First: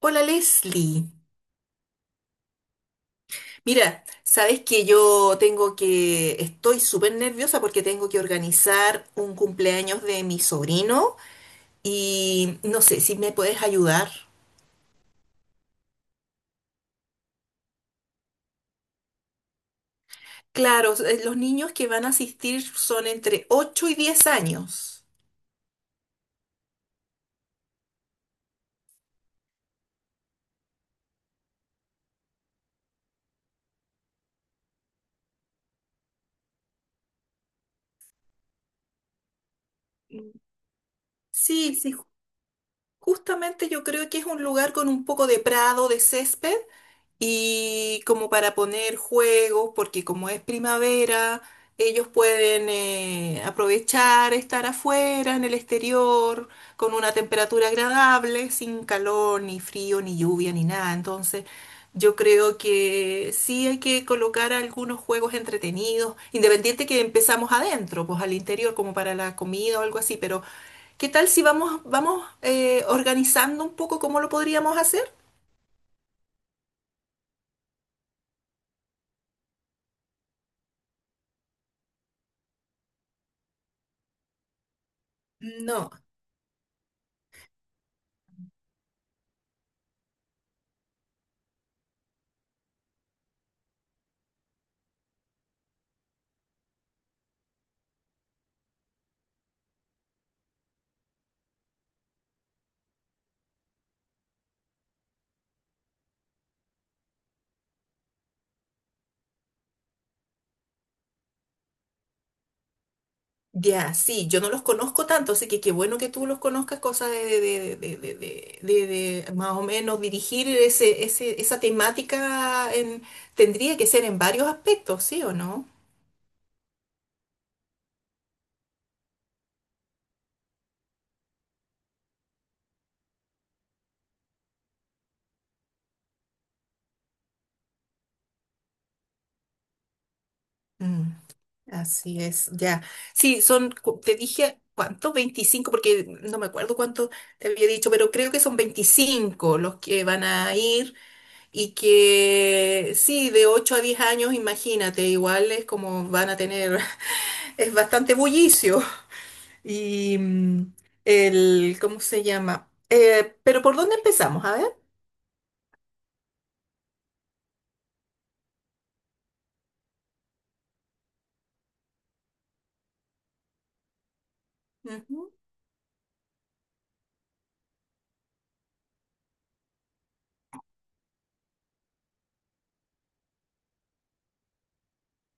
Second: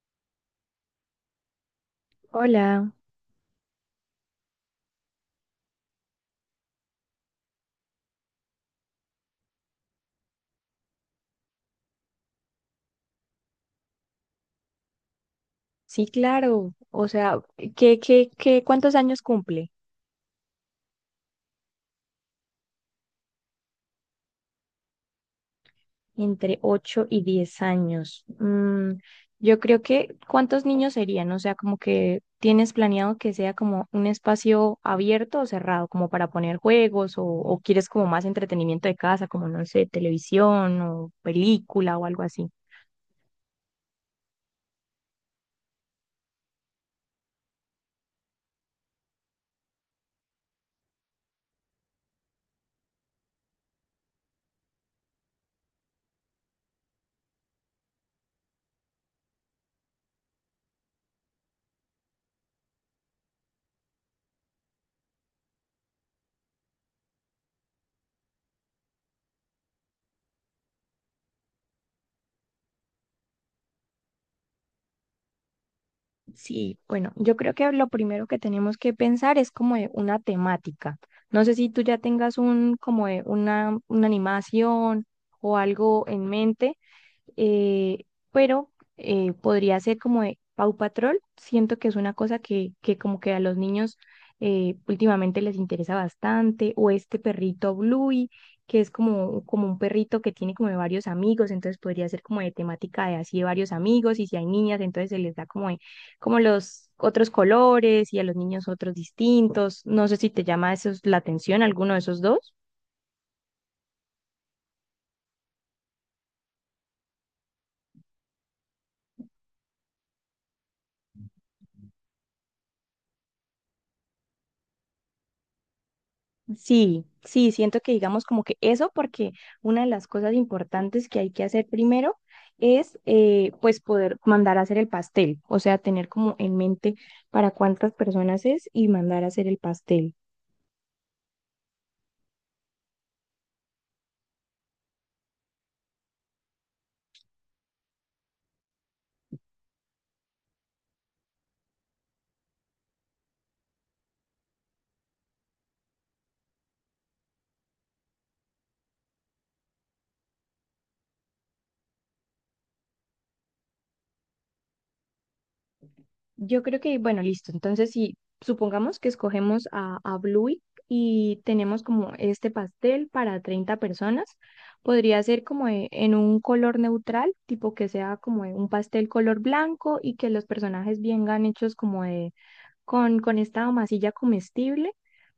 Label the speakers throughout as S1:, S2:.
S1: Hola Leslie.
S2: Hola,
S1: Mira, sabes que estoy súper nerviosa porque tengo que organizar un cumpleaños de mi sobrino y no sé si me puedes ayudar.
S2: sí, claro. O sea, ¿ cuántos años cumple?
S1: Claro, los niños que van a asistir son entre 8 y 10 años.
S2: Entre 8 y 10 años. Yo creo que, ¿cuántos niños serían? O sea, como que tienes planeado que sea como un espacio abierto o cerrado, como para poner juegos o quieres como más entretenimiento de casa, como no sé, televisión o
S1: Sí, sí,
S2: película o algo así.
S1: justamente yo creo que es un lugar con un poco de prado, de césped y como para poner juegos, porque como es primavera, ellos pueden aprovechar estar afuera, en el exterior, con una temperatura agradable, sin calor, ni frío, ni lluvia, ni nada. Entonces, yo creo que sí hay que colocar algunos juegos entretenidos, independiente que empezamos adentro, pues al interior, como para la comida o algo así, pero ¿qué tal si vamos organizando un poco cómo lo podríamos hacer?
S2: Sí, bueno, yo creo que lo primero que tenemos que pensar es como de una temática. No sé si tú ya tengas un como de una animación o
S1: No.
S2: algo en mente, eh, pero podría ser como de Paw Patrol. Siento que es una cosa que como que a los niños últimamente les interesa bastante, o este perrito Bluey, que es como, como un perrito que tiene como de varios amigos, entonces podría ser como de temática de así de varios amigos, y si hay niñas, entonces se les da como, como los otros colores y a los niños otros distintos. No sé si te llama eso la atención, alguno de esos dos.
S1: Ya, sí, yo no los conozco tanto, así que qué bueno que tú los conozcas, cosa de más o menos dirigir esa temática en, tendría que ser en varios aspectos, ¿sí o no?
S2: Sí, sí, siento que digamos como que eso, porque una de las cosas importantes que hay que hacer primero es pues poder mandar a hacer el pastel, o sea, tener como en mente para cuántas personas es y mandar a hacer el pastel.
S1: Mm, así es, ya. Sí, te dije, ¿cuánto? 25, porque no me acuerdo cuánto te había dicho, pero creo que son 25 los que van a ir y que sí, de 8 a 10 años, imagínate, igual es como van a tener, es bastante bullicio. Y ¿cómo se llama? Pero ¿por dónde empezamos? A ver.
S2: Yo creo que, bueno, listo, entonces si supongamos que escogemos a Bluey y tenemos como este pastel para 30 personas, podría
S1: Ujú,
S2: ser como en un color neutral, tipo que sea como un pastel color blanco y que los personajes vengan hechos como de con esta masilla comestible.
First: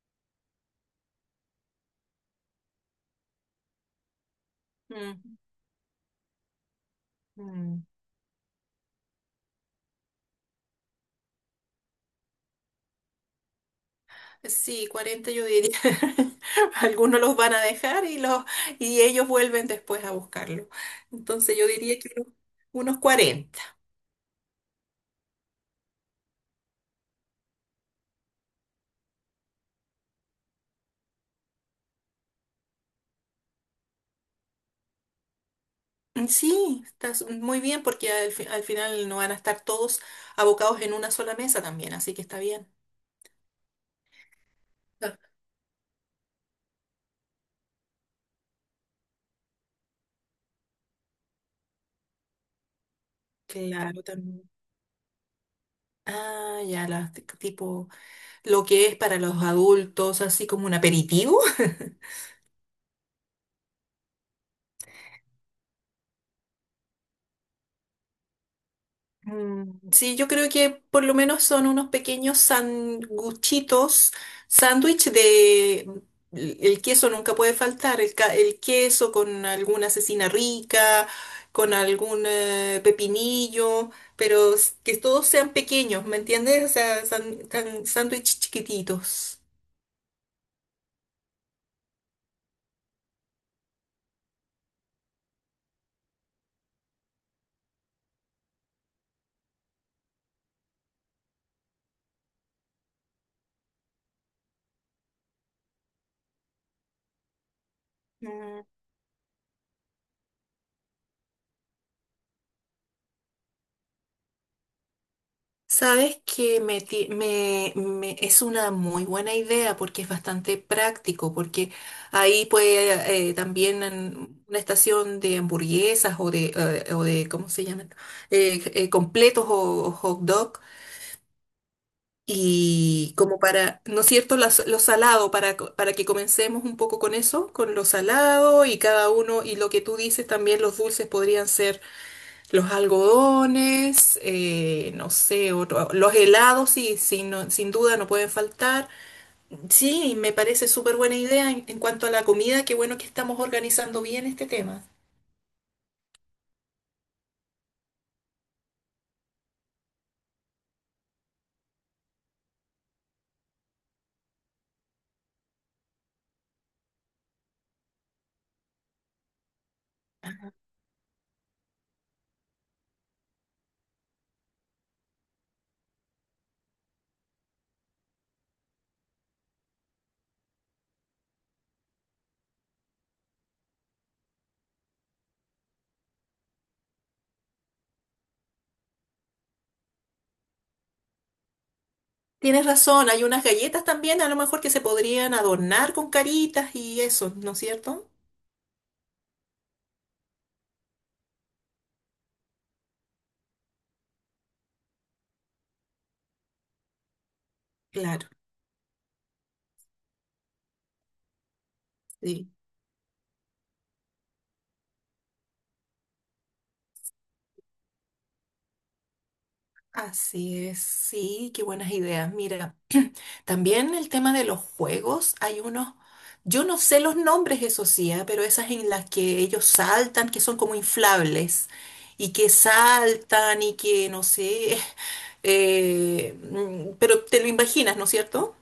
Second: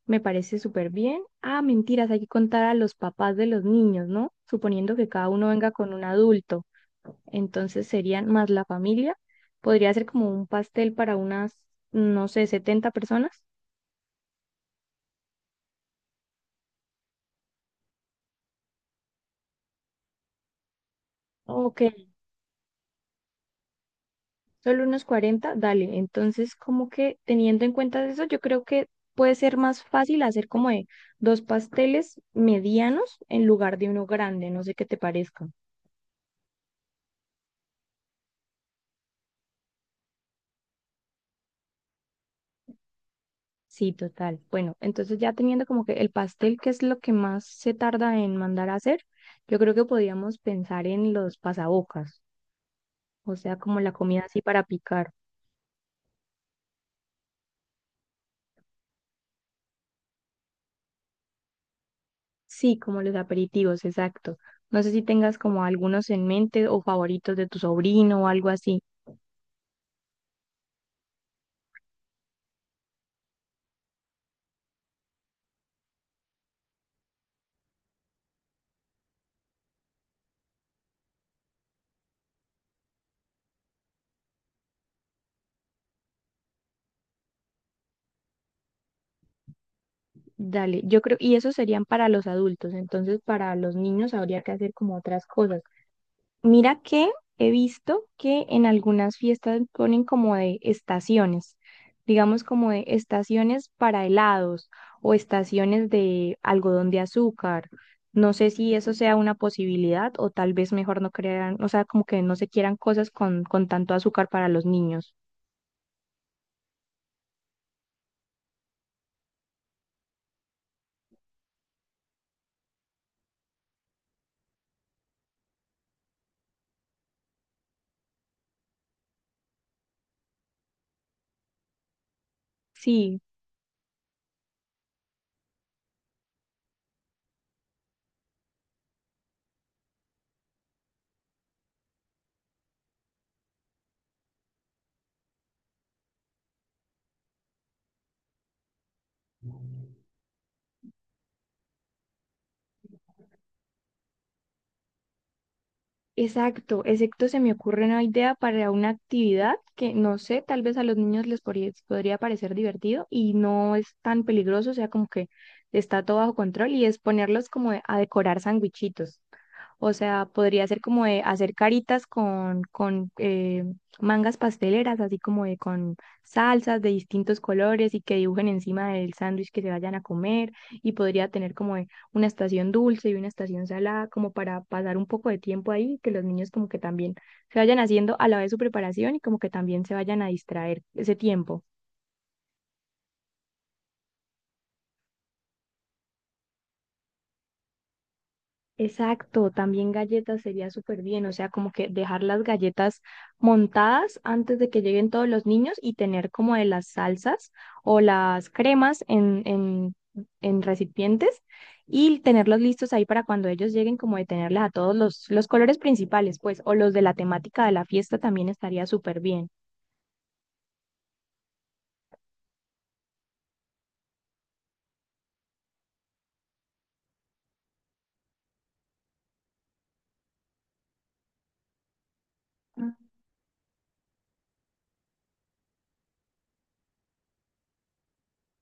S2: Me parece súper bien. Ah, mentiras, hay que contar a los papás de los niños, ¿no? Suponiendo que cada uno venga con un adulto.
S1: mm, mm.
S2: Entonces serían más la familia. Podría ser como un pastel para unas, no sé, 70 personas.
S1: Sí, 40 yo diría. Algunos los van a dejar y, y ellos vuelven después a buscarlo. Entonces yo
S2: Ok,
S1: diría que unos 40.
S2: solo unos 40, dale. Entonces, como que teniendo en cuenta eso, yo creo que puede ser más fácil hacer como de dos pasteles medianos en lugar de uno grande. No sé qué te parezca.
S1: Mm, sí, estás muy bien porque al final no van a estar todos abocados en una sola mesa también, así que está bien.
S2: Sí, total. Bueno,
S1: Ah,
S2: entonces ya teniendo como que el pastel, que es lo que más se tarda en mandar a hacer, yo creo que podíamos pensar en los pasabocas, o sea, como la
S1: claro,
S2: comida así
S1: también.
S2: para picar.
S1: Ah, ya, las tipo lo que es para los adultos, así como un aperitivo.
S2: Sí, como los aperitivos, exacto. No sé si tengas como algunos en mente o favoritos de tu sobrino o algo así.
S1: Mm, sí, yo creo que por lo menos son unos pequeños sanguchitos, sándwich de. El queso nunca puede faltar, el queso con alguna cecina rica, con algún pepinillo, pero que todos sean pequeños, ¿me entiendes? O sea, sándwich chiquititos.
S2: Dale, yo creo, y esos serían para los adultos, entonces para los niños habría que hacer como otras cosas. Mira que he visto que en algunas fiestas ponen como de estaciones, digamos como de estaciones para helados o estaciones de algodón de azúcar. No sé si eso sea una posibilidad o tal vez mejor no crean, o sea, como que no se quieran cosas con tanto azúcar para los niños.
S1: Sabes que me, ti- me- me- es una muy buena idea porque es bastante práctico, porque ahí puede también en una estación de hamburguesas o o de ¿cómo se llama? Completos o hot dog. Y
S2: Sí,
S1: como para, ¿no es cierto?, lo salado, para que comencemos un poco con eso, con lo salado y cada uno, y lo que tú dices también, los dulces podrían ser los algodones, no sé, los helados, sí, sí sin duda no pueden faltar. Sí, me parece súper buena idea en cuanto a la comida, qué bueno que estamos organizando bien este tema.
S2: exacto, exacto, se me ocurre una idea para una actividad que no sé, tal vez a los niños les podría parecer divertido y no es tan peligroso, o sea, como que está todo bajo control y es ponerlos como a decorar sandwichitos. O sea, podría ser como de hacer caritas con mangas pasteleras, así como de con salsas de distintos colores y que dibujen encima del sándwich que se vayan a comer. Y podría tener como de una estación dulce y una estación salada, como para pasar un poco de tiempo ahí, que los niños como que también se vayan haciendo a la vez su preparación y como que también se vayan a distraer ese tiempo.
S1: Tienes razón, hay unas galletas también, a lo mejor que se podrían adornar con caritas y eso, ¿no es cierto?
S2: Exacto, también galletas sería súper bien, o sea, como que dejar las galletas montadas antes de que lleguen todos los niños y tener como de las salsas o
S1: Claro,
S2: las cremas en recipientes y
S1: sí.
S2: tenerlos listos ahí para cuando ellos lleguen, como de tenerles a todos los colores principales, pues, o los de la temática de la fiesta también estaría súper bien.
S1: Así es, sí, qué buenas ideas. Mira, también el tema de los juegos, hay unos, yo no sé los nombres, eso sí, ah, pero esas en las que ellos saltan, que son como inflables, y que saltan y que, no sé, pero te lo imaginas, ¿no es cierto?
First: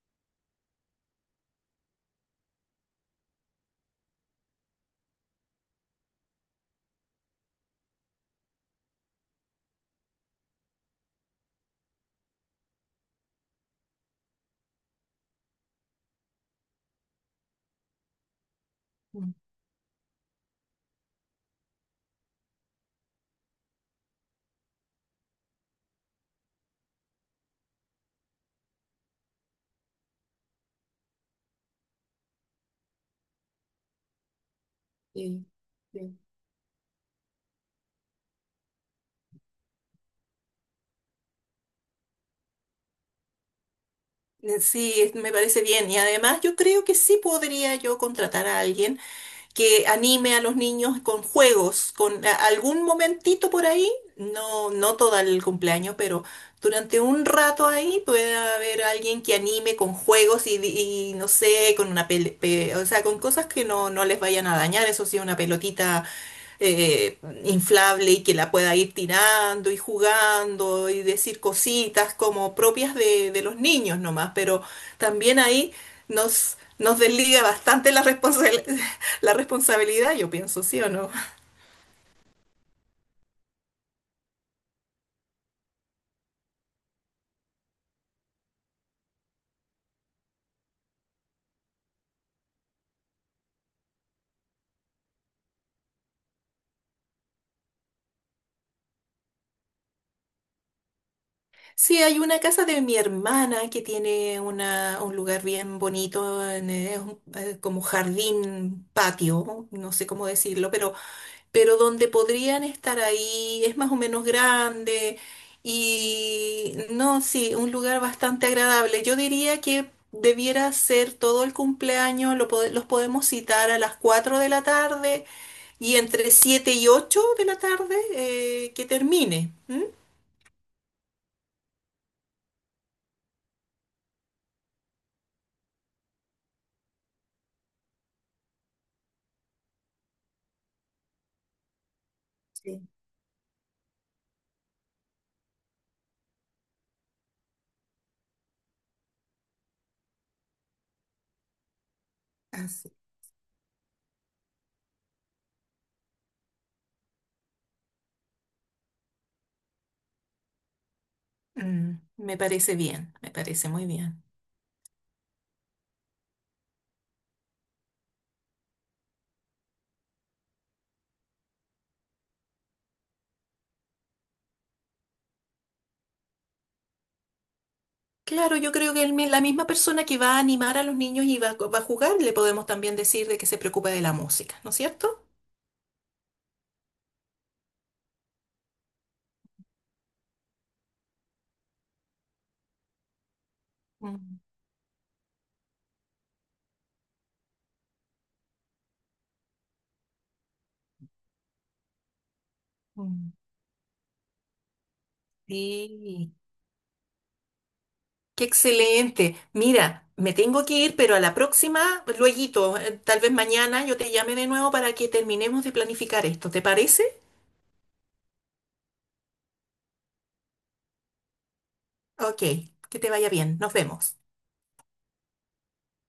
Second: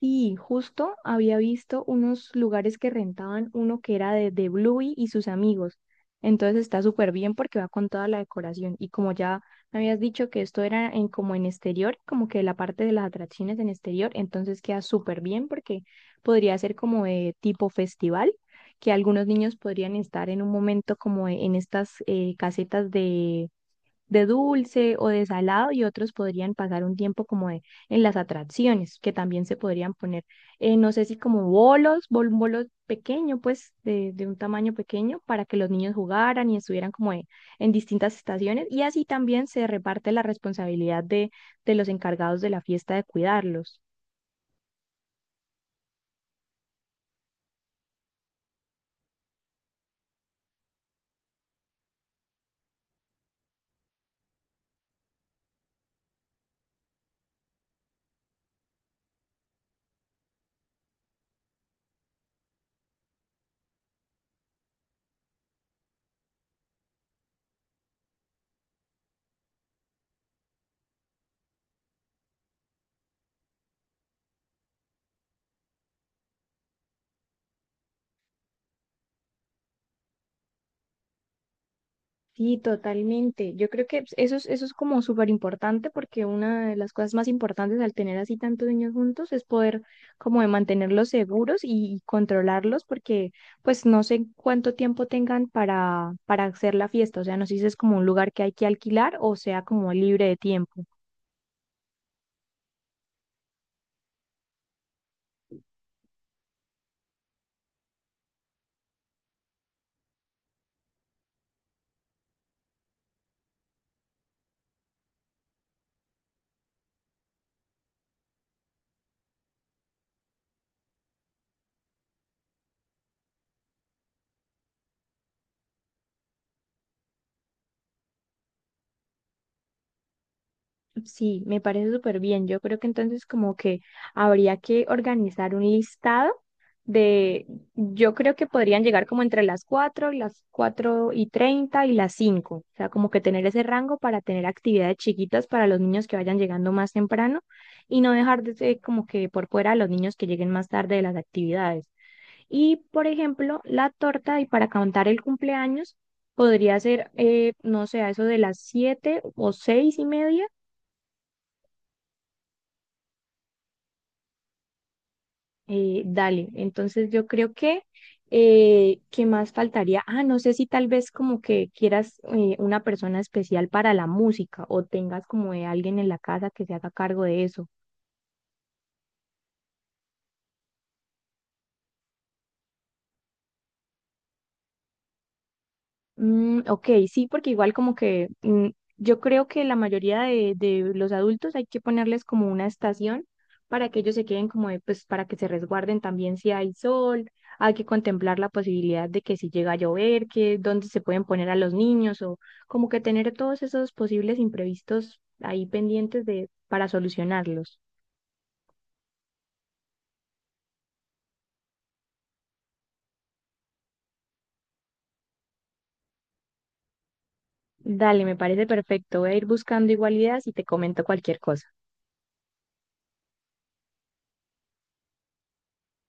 S2: Sí, justo había visto unos lugares que rentaban uno que era de Bluey y sus amigos. Entonces está súper bien porque va con toda la decoración. Y como ya me habías dicho que esto era en como en exterior, como que la parte de las atracciones en exterior, entonces queda súper bien porque podría ser como de tipo festival, que algunos
S1: Mm,
S2: niños podrían estar en un momento como en estas casetas de dulce o de salado y otros podrían pasar un tiempo como en las atracciones, que también se podrían poner, no sé si como bolos, un bolo pequeño, pues de un tamaño pequeño para
S1: sí,
S2: que los niños
S1: sí.
S2: jugaran y estuvieran como en distintas estaciones y así también se reparte la responsabilidad de los encargados de la fiesta de cuidarlos.
S1: Sí, me parece bien. Y además yo creo que sí podría yo contratar a alguien que anime a los niños con juegos, con algún momentito por ahí, no, no todo el cumpleaños, pero durante un rato ahí pueda haber alguien que anime con juegos y no sé, con una o sea, con cosas que no les vayan a dañar, eso sí, una pelotita eh, inflable y que la pueda ir tirando y jugando y decir cositas como propias de los niños nomás, pero también ahí nos desliga bastante la responsabilidad, yo pienso, ¿sí o no?
S2: Sí, totalmente. Yo creo que pues, eso es como súper importante porque una de las cosas más importantes al tener así tantos niños juntos es poder como de mantenerlos seguros y controlarlos porque pues no sé cuánto tiempo tengan para hacer la fiesta. O sea, no sé si es como un lugar que hay que alquilar o sea como libre de tiempo.
S1: Sí, hay una casa de mi hermana que tiene un lugar bien bonito, como jardín, patio, no sé cómo decirlo, pero donde podrían estar ahí, es más o menos grande y no, sí, un lugar bastante agradable. Yo diría que debiera ser todo el cumpleaños, los podemos citar a las 4 de la tarde y entre 7 y 8 de la tarde que termine. ¿M?
S2: Sí, me parece súper bien. Yo creo que entonces como que habría que organizar un listado de, yo creo que podrían llegar como entre las 4:30 y las 5. O
S1: Sí,
S2: sea, como que tener ese rango para tener actividades chiquitas para los niños que vayan llegando más temprano y no dejar de ser como que por fuera a los niños que lleguen más tarde de las actividades. Y,
S1: así.
S2: por ejemplo, la torta y para contar el cumpleaños podría ser, no sé, a eso de las 7 o 6:30.
S1: Mm, me parece bien, me parece muy bien.
S2: Dale, entonces yo creo que, ¿qué más faltaría? Ah, no sé si tal vez como que quieras una persona especial para la música o tengas como de alguien en la casa que se haga cargo de eso.
S1: Claro, yo creo que la misma persona que va a animar a los niños y va a jugar, le podemos también decir de que se preocupa de la música, ¿no es cierto?
S2: Mm, ok, sí, porque igual como que yo creo que la mayoría de los adultos hay que ponerles como una estación para que ellos se
S1: Mm,
S2: queden como, de, pues para que se resguarden también si hay sol, hay que contemplar la posibilidad de que si llega a llover, que dónde se pueden poner a los niños o como que tener
S1: mm.
S2: todos esos posibles imprevistos ahí pendientes
S1: Sí,
S2: de para solucionarlos.
S1: qué excelente. Mira, me tengo que ir, pero a la próxima, lueguito, tal vez mañana yo te llame de nuevo para que terminemos de planificar esto. ¿Te parece?
S2: Dale, me parece perfecto. Voy a ir buscando igual ideas y te comento cualquier cosa.
S1: Ok, que te vaya bien. Nos vemos.